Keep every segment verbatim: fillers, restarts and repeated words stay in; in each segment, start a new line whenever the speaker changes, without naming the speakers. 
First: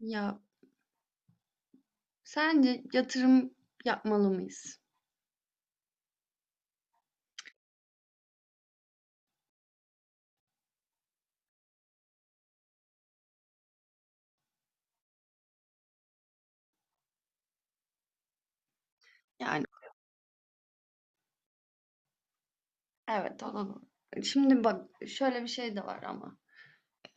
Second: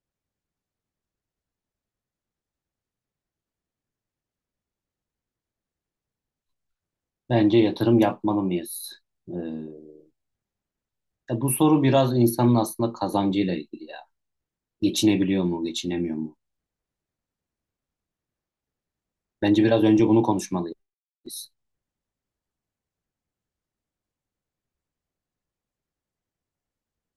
Ya sence yatırım yapmalı mıyız?
Bence yatırım yapmalı mıyız? Ee, Ya bu soru biraz insanın aslında kazancıyla ilgili ya. Geçinebiliyor mu, geçinemiyor mu? Bence
Yani
biraz önce bunu konuşmalıyız.
evet olalım. Şimdi bak şöyle bir şey de var ama.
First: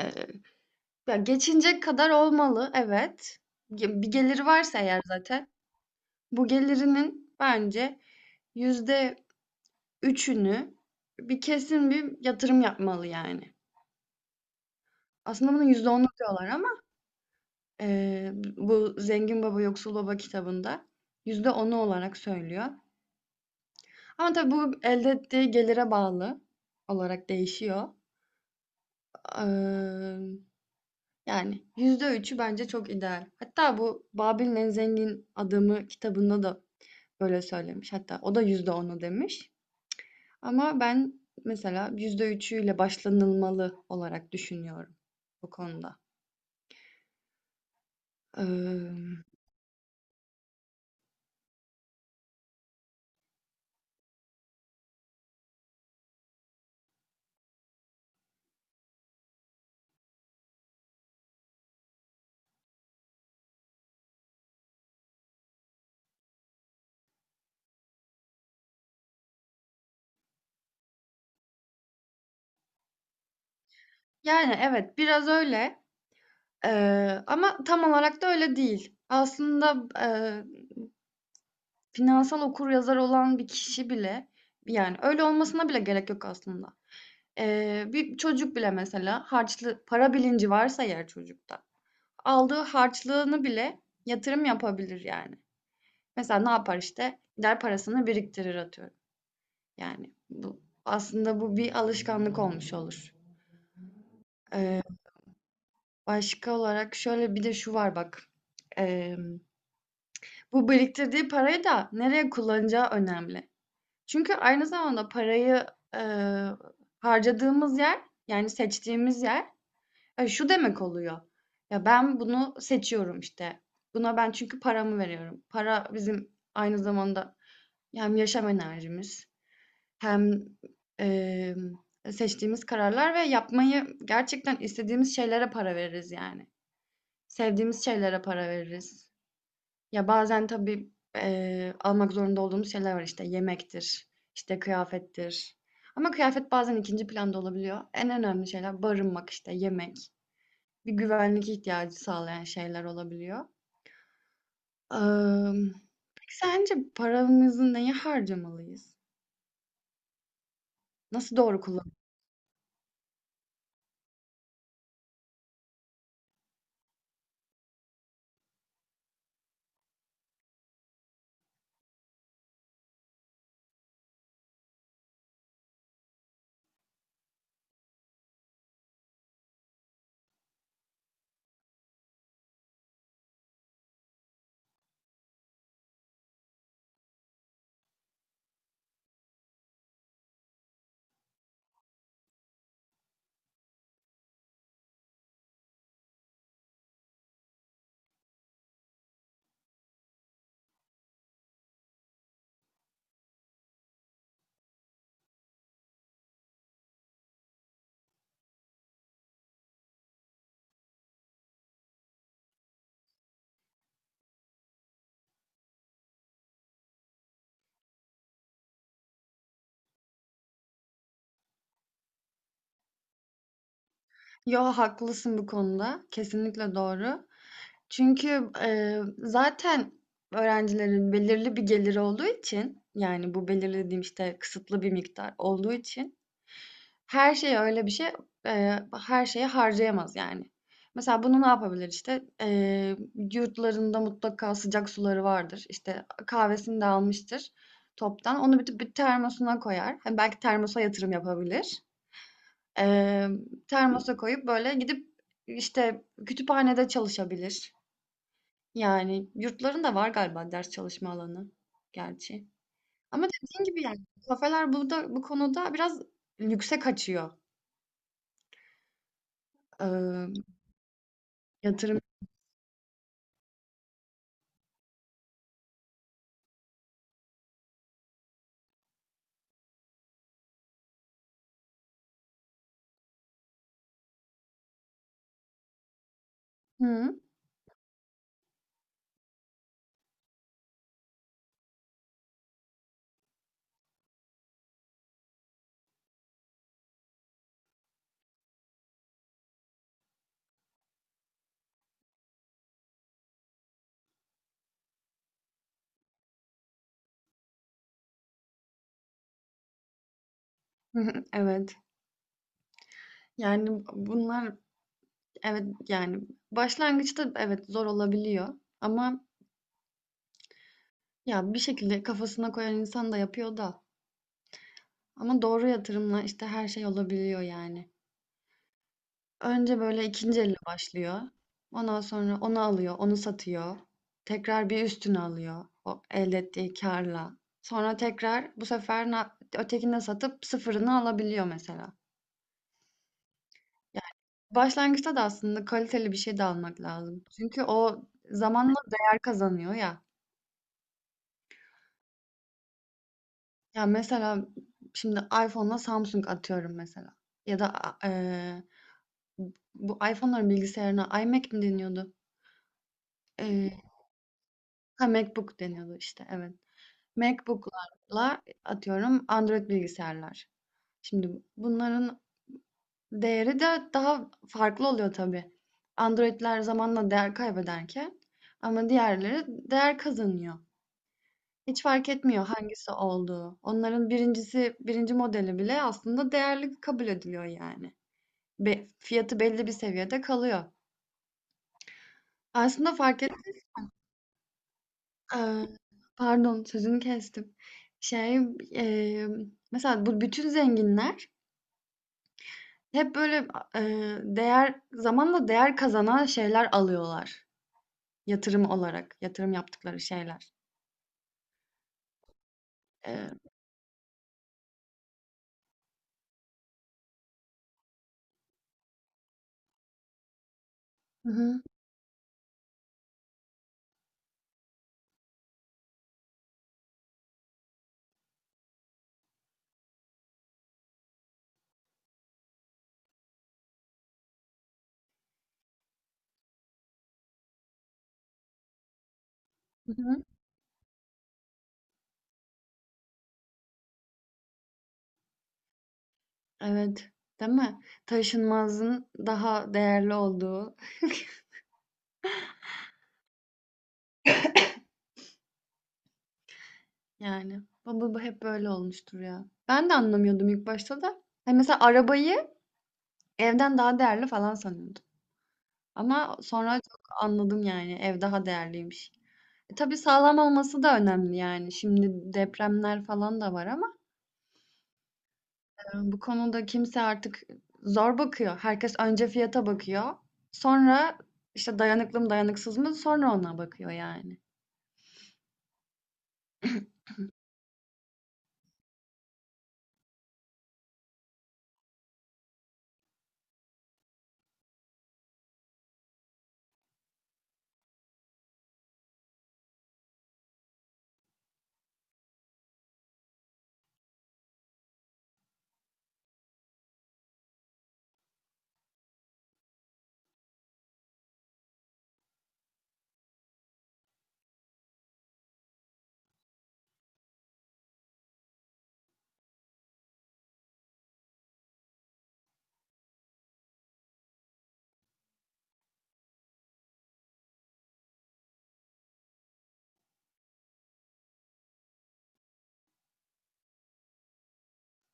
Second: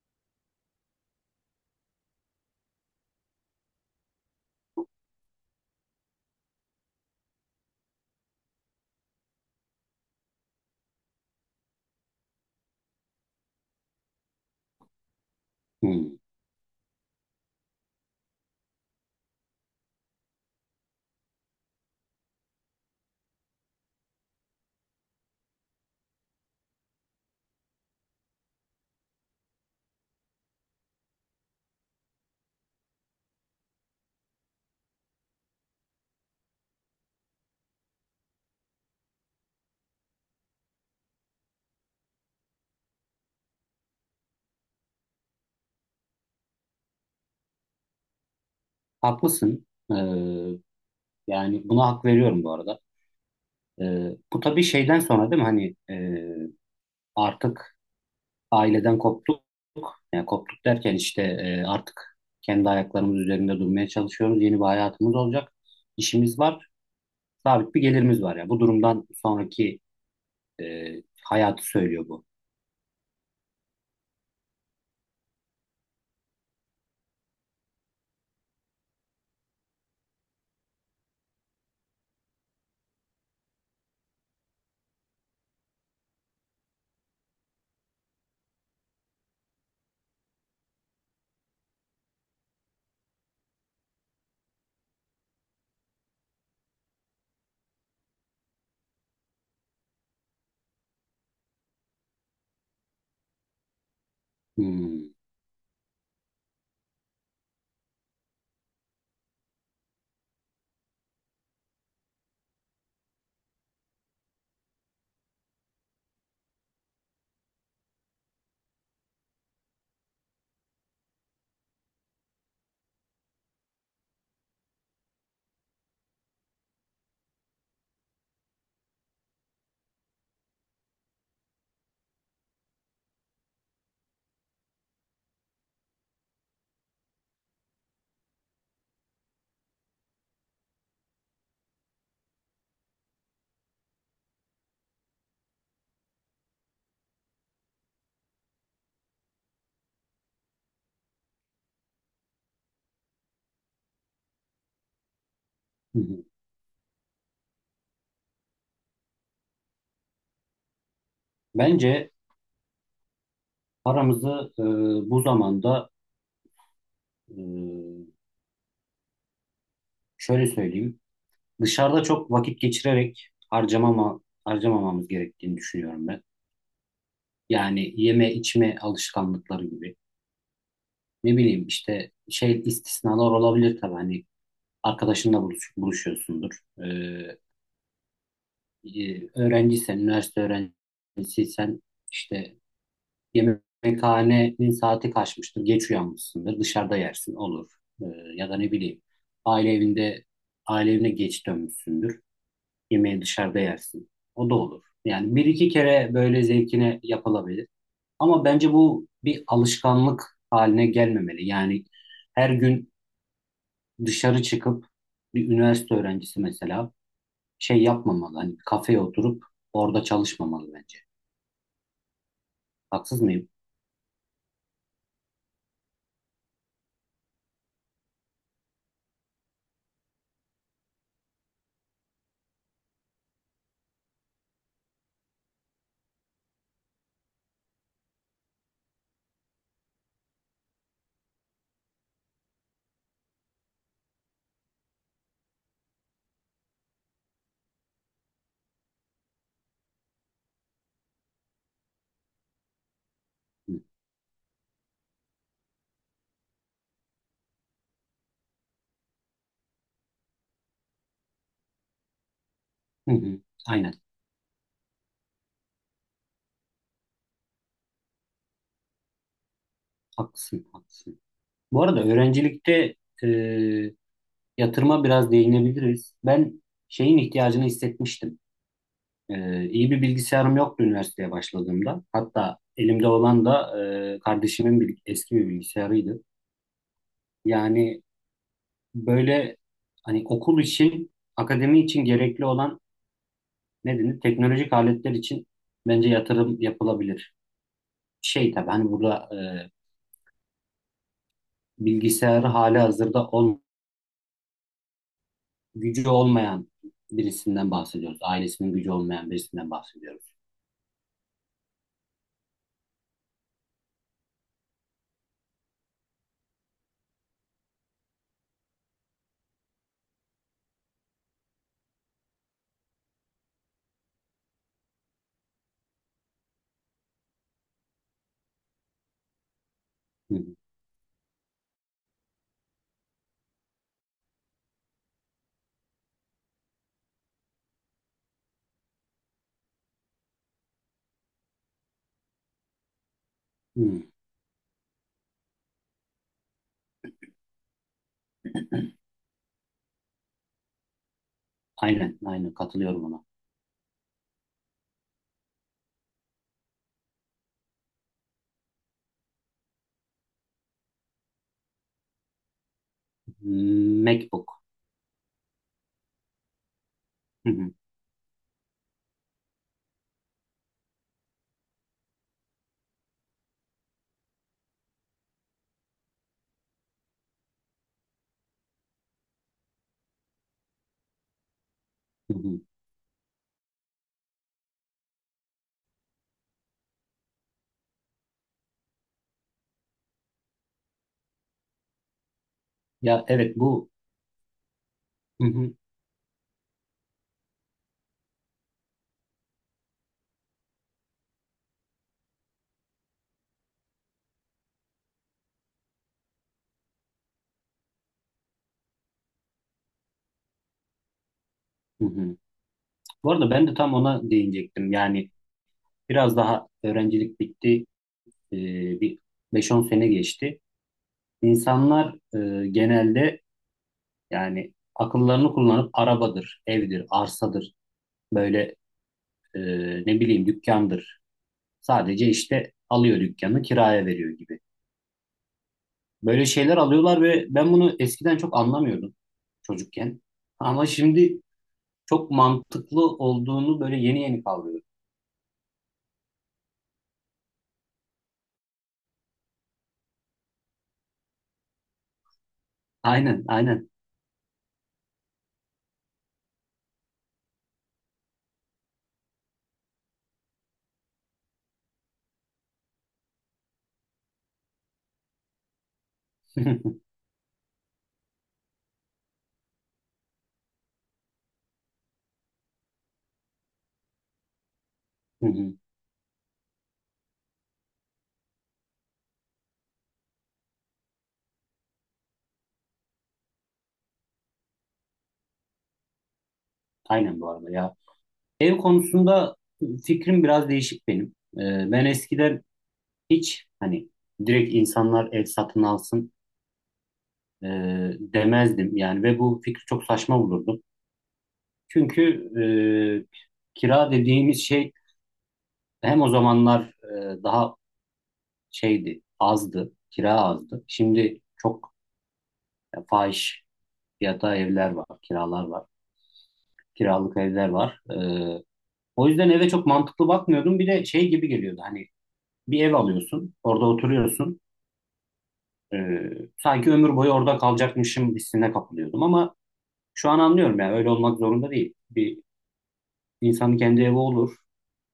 Ee, ya geçinecek kadar olmalı, evet. Ge- Bir geliri varsa eğer zaten. Bu gelirinin bence yüzde üçünü bir kesin bir yatırım yapmalı yani. Aslında bunun yüzde onu
Hmm.
diyorlar ama ee, bu Zengin Baba Yoksul Baba kitabında yüzde onu olarak söylüyor. Ama tabii bu elde ettiği gelire bağlı olarak değişiyor. Eee, Yani yüzde üçü bence çok ideal. Hatta bu Babil'in en zengin adamı kitabında da böyle söylemiş. Hatta o da yüzde onu demiş. Ama ben mesela yüzde üçüyle başlanılmalı olarak düşünüyorum bu konuda. Eee,
Haklısın. Ee, Yani buna hak veriyorum bu arada. Ee, bu tabii şeyden sonra değil mi? Hani e, artık aileden koptuk. Yani koptuk derken işte e, artık kendi ayaklarımız üzerinde durmaya çalışıyoruz. Yeni bir hayatımız olacak. İşimiz var. Sabit bir gelirimiz var ya. Bu durumdan sonraki E, hayatı söylüyor bu.
Yani evet, biraz öyle. Eee, ama tam olarak da öyle değil. Aslında eee Finansal okuryazar olan bir kişi bile, yani öyle olmasına bile gerek yok aslında. Eee, bir çocuk bile mesela, harçlı para bilinci varsa eğer çocukta, aldığı harçlığını bile yatırım yapabilir yani. Mesela ne yapar işte? Gider parasını biriktirir, atıyorum. Yani bu aslında bu bir alışkanlık olmuş olur. Eee,
Hmm.
Başka olarak şöyle bir de şu var, bak. Eee, Bu biriktirdiği parayı da nereye kullanacağı önemli. Çünkü aynı zamanda parayı, eee, harcadığımız yer, yani seçtiğimiz yer, eee, şu demek oluyor: ya, ben bunu seçiyorum işte. Buna ben çünkü paramı veriyorum. Para bizim aynı zamanda hem yaşam enerjimiz hem, emm, seçtiğimiz kararlar ve yapmayı gerçekten istediğimiz şeylere para veririz yani. Sevdiğimiz şeylere para veririz. Ya, bazen tabii, eee, almak zorunda olduğumuz şeyler var. İşte yemektir, işte kıyafettir, ama kıyafet bazen ikinci planda olabiliyor. En önemli şeyler barınmak, işte yemek, bir güvenlik ihtiyacı sağlayan şeyler olabiliyor. Emm,
Hı hı.
peki sence paramızı neye harcamalıyız? Nasıl doğru kullan.
Bence paramızı e, bu zamanda e, şöyle söyleyeyim. Dışarıda çok vakit geçirerek harcamama, harcamamamız gerektiğini düşünüyorum ben. Yani yeme içme alışkanlıkları gibi. Ne bileyim işte şey istisnalar olabilir tabii hani arkadaşınla buluş, buluşuyorsundur. E, e, öğrenciysen, üniversite öğrencisiysen işte yemekhanenin saati kaçmıştır, geç uyanmışsındır, dışarıda yersin, olur. Ee, Ya da ne bileyim, aile evinde, aile evine geç dönmüşsündür, yemeği dışarıda yersin. O da olur. Yani bir iki kere böyle zevkine yapılabilir. Ama bence bu bir alışkanlık haline gelmemeli. Yani her gün dışarı çıkıp bir üniversite öğrencisi mesela şey yapmamalı. Hani bir kafeye oturup orada çalışmamalı bence. Haksız mıyım?
Yo, haklısın bu konuda. Kesinlikle doğru. Çünkü, eee, zaten öğrencilerin belirli bir geliri olduğu için, yani bu belirli dediğim işte kısıtlı bir miktar olduğu için, her şeye öyle bir şey, eee, her şeye harcayamaz yani. Mesela bunu ne yapabilir işte? Eee, yurtlarında mutlaka sıcak suları vardır. İşte kahvesini de almıştır toptan. Onu bir bir termosuna koyar. Hani, belki termosa yatırım yapabilir. Emm, Termosa koyup böyle gidip, işte, kütüphanede çalışabilir. Yani yurtların da var galiba ders çalışma alanı, gerçi.
Hı
Ama
hı.
dediğin gibi,
Aynen.
yani, kafeler burada bu konuda biraz lükse kaçıyor. Emm,
Haklısın. Haklısın. Bu
Yatırım
arada öğrencilikte e, yatırıma biraz değinebiliriz. Ben şeyin ihtiyacını hissetmiştim. E, iyi bir bilgisayarım yoktu üniversiteye başladığımda. Hatta elimde olan da e, kardeşimin bir, eski bir bilgisayarıydı. Yani böyle hani okul için, akademi için gerekli olan ne denir? Teknolojik aletler için bence yatırım yapılabilir. Şey tabii hani burada e, bilgisayarı hali hazırda gücü olmayan birisinden bahsediyoruz. Ailesinin gücü olmayan birisinden bahsediyoruz.
hı. Evet. Yani bunlar, evet, yani başlangıçta evet, zor olabiliyor, ama ya, bir şekilde kafasına koyan insan da yapıyor da, ama doğru yatırımla işte her şey olabiliyor yani. Önce böyle
Hı
ikinci
hı.
elle başlıyor. Ondan sonra onu alıyor, onu satıyor. Tekrar bir üstünü alıyor o elde ettiği karla. Sonra tekrar, bu sefer na- ötekini de satıp sıfırını alabiliyor mesela.
Hı.
Yani Başlangıçta da aslında kaliteli bir şey de almak lazım. Çünkü o zamanla değer kazanıyor ya.
Aynen, aynen katılıyorum ona.
Ya mesela şimdi iPhone'la Samsung, atıyorum mesela. Ya da a- eee, bu iPhone'ların bilgisayarına iMac mi deniyordu? Eee
MacBook.
ha, MacBook deniyordu işte, evet.
Hı hı.
MacBook'larla, atıyorum, Android bilgisayarlar. Şimdi bunların değeri de daha farklı oluyor tabii. Android'ler zamanla değer kaybederken ama diğerleri değer kazanıyor. Hiç fark
Hı
etmiyor
hı.
hangisi olduğu. Onların birincisi, birinci modeli bile aslında değerli kabul ediliyor yani. Be- fiyatı belli bir seviyede kalıyor. Aslında fark
Ya
et...
evet bu. Hı
Eee,
hı.
pardon, sözünü kestim. Şey, eee, Mesela bu bütün zenginler hep böyle, a değer, zamanla değer kazanan şeyler alıyorlar yatırım olarak, yatırım yaptıkları şeyler.
Hı hı. Bu
Eee
arada ben de tam ona değinecektim. Yani biraz daha öğrencilik bitti. Ee, Bir beş on sene geçti.
Hı hı.
İnsanlar e, genelde yani akıllarını kullanıp arabadır, evdir, arsadır, böyle e, ne bileyim dükkandır. Sadece işte alıyor dükkanı kiraya veriyor gibi. Böyle şeyler alıyorlar ve ben bunu eskiden çok anlamıyordum
Hı
çocukken.
hı.
Ama şimdi çok mantıklı olduğunu böyle yeni yeni kavruyorum.
Evet, değil mi? Taşınmazın daha değerli olduğu
Aynen, aynen.
yani. Bu bu bu hep böyle olmuştur ya. Ben de anlamıyordum ilk başta da. Hani mesela arabayı evden daha değerli falan sanıyordum, ama sonra çok
Hı
anladım yani, ev daha değerliymiş. E, tabii sağlam olması da önemli yani. Şimdi depremler falan da var, ama
hı.
Bu konuda kimse artık zor bakıyor. Herkes önce fiyata bakıyor. Sonra işte dayanıklı mı dayanıksız mı, sonra ona bakıyor yani.
Aynen bu arada ya. Ev konusunda fikrim biraz değişik benim. Ee, ben eskiden hiç hani direkt insanlar ev satın alsın e, demezdim yani ve bu fikri çok saçma bulurdum. Çünkü e, kira dediğimiz şey hem o zamanlar e, daha şeydi, azdı, kira azdı. Şimdi çok e, fahiş fiyata evler var, kiralar var, kiralık evler var. E, o yüzden eve çok mantıklı bakmıyordum. Bir de şey gibi geliyordu hani bir ev alıyorsun, orada oturuyorsun. E, Sanki ömür boyu orada kalacakmışım hissine kapılıyordum ama şu an anlıyorum yani öyle olmak zorunda değil. Bir insanın kendi evi olur.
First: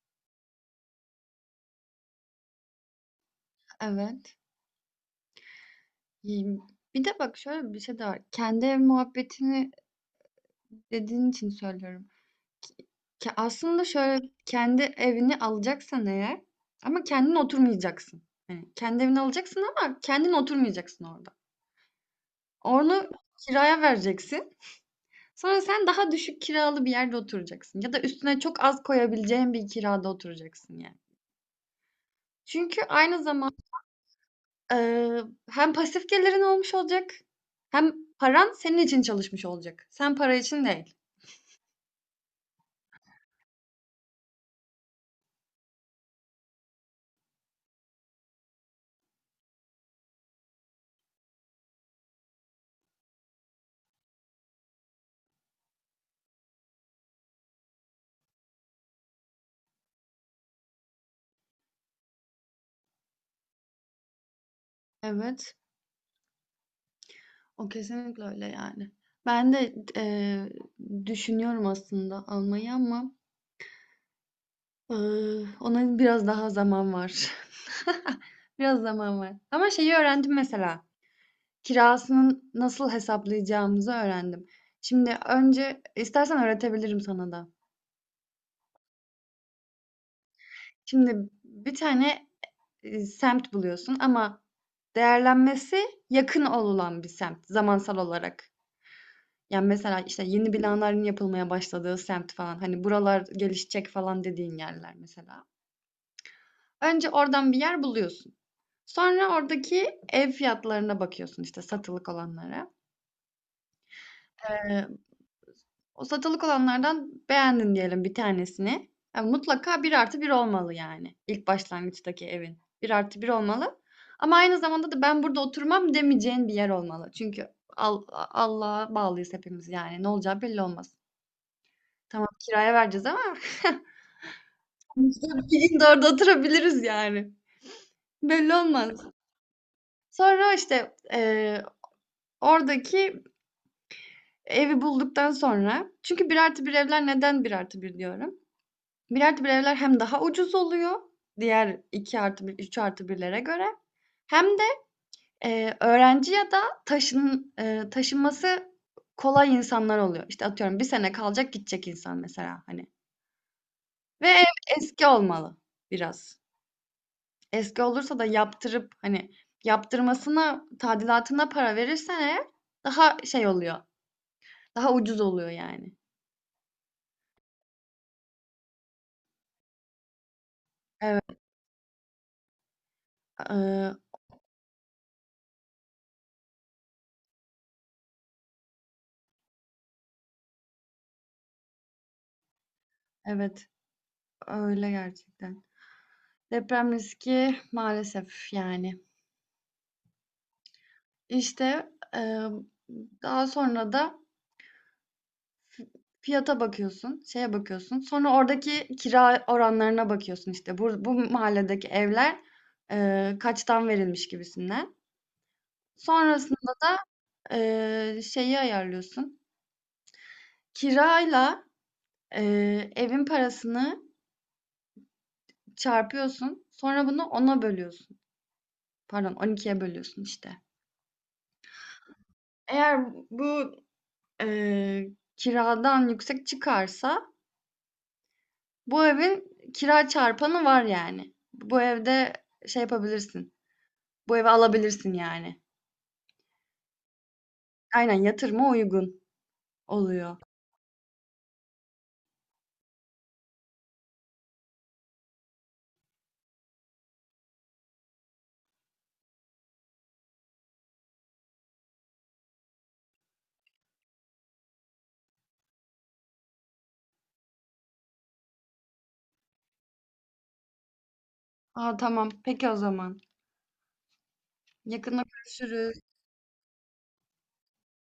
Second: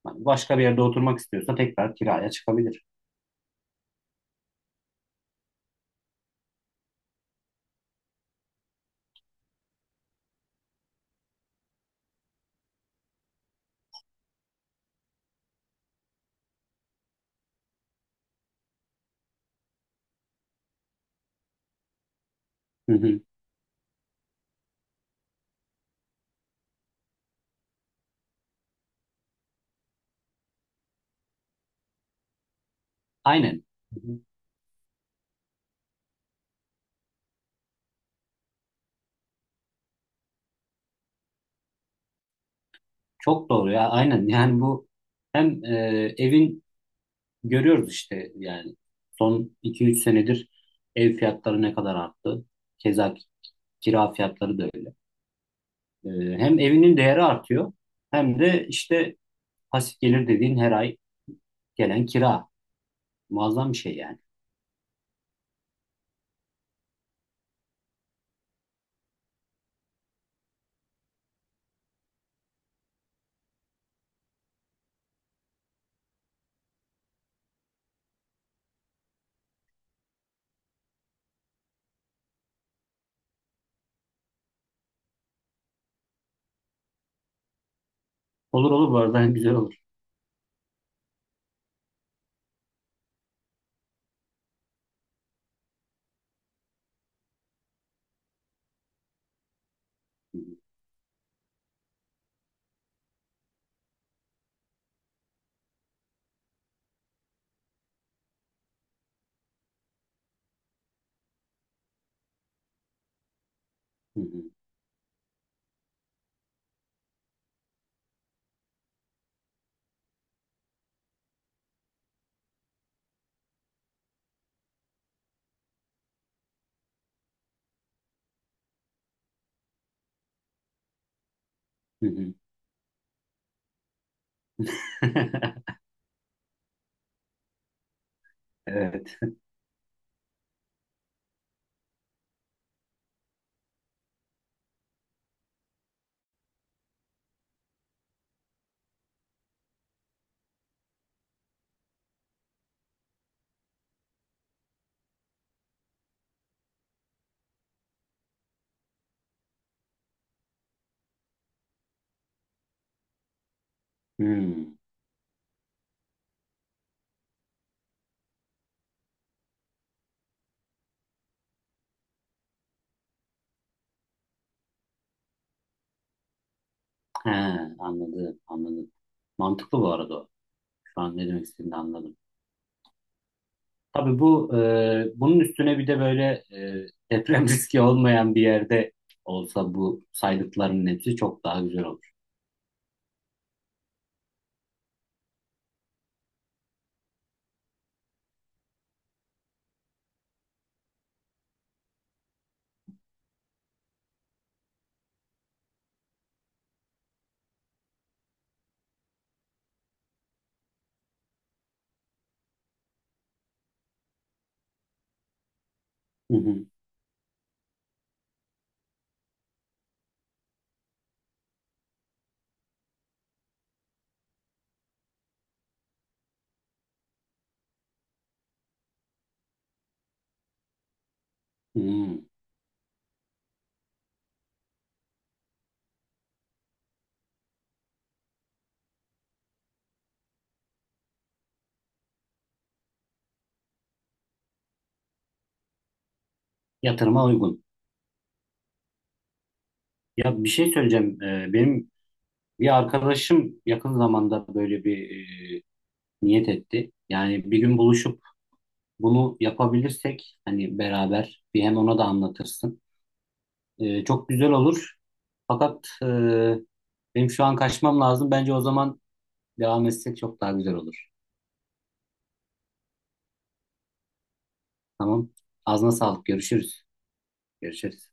Hani başka bir yerde oturmak istiyorsa tekrar kiraya çıkabilir.
Evet. İyi. Bir de bak, şöyle bir şey de var. Kendi ev muhabbetini dediğin için söylüyorum. Ki- aslında şöyle, kendi evini alacaksan eğer, ama kendin oturmayacaksın. Yani kendi evini alacaksın ama kendin oturmayacaksın orada.
Hı
Onu
hı.
kiraya vereceksin. Sonra sen daha düşük kiralı bir yerde oturacaksın, ya da üstüne çok az koyabileceğin bir kirada oturacaksın yani. Çünkü aynı zaman
Aynen.
eee, hem pasif gelirin olmuş olacak, hem paran senin için çalışmış olacak. Sen para için değil.
Çok doğru ya aynen yani bu hem e, evin görüyoruz işte yani son iki üç senedir ev fiyatları ne kadar arttı. Keza kira fiyatları da öyle. E, Hem evinin değeri artıyor hem de işte pasif gelir dediğin her ay gelen kira. Muazzam bir şey yani.
Evet, o kesinlikle öyle yani. Ben de eee, düşünüyorum aslında almayı, ama eee, ona biraz daha zaman var. Biraz zaman var. Ama şeyi öğrendim mesela. Kirasının nasıl hesaplayacağımızı öğrendim. Şimdi önce istersen öğretebilirim sana da.
Olur olur bu arada güzel olur.
Şimdi bir tane, eee, semt buluyorsun, ama değerlenmesi yakın olulan bir semt, zamansal olarak. Yani mesela işte
Hı
yeni binaların yapılmaya başladığı semt falan, hani buralar gelişecek falan dediğin yerler mesela. Önce oradan bir yer buluyorsun. Sonra oradaki ev fiyatlarına bakıyorsun, işte satılık olanlara.
hı,
Eee, O satılık olanlardan beğendin diyelim bir tanesini. Yani mutlaka bir artı bir olmalı yani. İlk başlangıçtaki evin. Bir artı bir olmalı. Ama aynı zamanda da ben burada oturmam demeyeceğin bir yer olmalı. Çünkü Al- Allah'a bağlıyız hepimiz yani. Ne olacağı belli olmaz.
hı
Tamam,
hı.
kiraya vereceğiz ama biz de bir gün de orada oturabiliriz yani. Belli olmaz.
Evet.
Sonra işte eee, oradaki evi bulduktan sonra, çünkü bir artı bir evler, neden bir artı bir diyorum? Bir artı bir evler hem daha ucuz oluyor diğer iki artı bir üç artı birlere göre, hem de, eee, öğrenci ya da taşın eee, taşınması kolay insanlar oluyor. İşte, atıyorum, bir sene kalacak gidecek insan mesela, hani. Ve ev
Hmm.
eski olmalı biraz. Eski olursa da yaptırıp, hani, yaptırmasına, tadilatına para verirsen eğer, daha şey oluyor, daha ucuz oluyor yani.
He, anladım anladım. Mantıklı bu arada o. Şu an ne
Evet,
demek istediğini anladım.
eee,
Tabii bu e, bunun üstüne bir de böyle e, deprem riski olmayan bir yerde olsa bu saydıklarının hepsi çok daha güzel olur.
evet, öyle gerçekten. Deprem riski, maalesef yani. İşte, emm, daha sonra da fiyata bakıyorsun, şeye bakıyorsun. Sonra oradaki kira oranlarına bakıyorsun, işte, bur bu mahalledeki evler, eee, kaçtan verilmiş gibisinden.
Hı hı.
Sonrasında da, eee, şeyi ayarlıyorsun. Kirayla, eee, evin parasını çarpıyorsun. Sonra bunu ona bölüyorsun. Pardon, on ikiye bölüyorsun işte.
Hmm.
Eğer bu, eee, kiradan yüksek çıkarsa, bu evin kira çarpanı var yani. Bu evde şey yapabilirsin. Bu evi alabilirsin yani.
Yatırıma uygun.
Aynen, yatırıma uygun oluyor.
Ya bir şey söyleyeceğim. E, benim bir arkadaşım yakın zamanda böyle bir e, niyet etti. Yani bir gün buluşup bunu yapabilirsek hani beraber bir hem ona da anlatırsın. E, çok güzel olur. Fakat e, benim şu an kaçmam lazım. Bence o zaman devam etsek çok daha güzel olur.
Aa, tamam. Peki, o zaman. Yakında
Tamam. Ağzına
görüşürüz.
sağlık. Görüşürüz. Görüşürüz.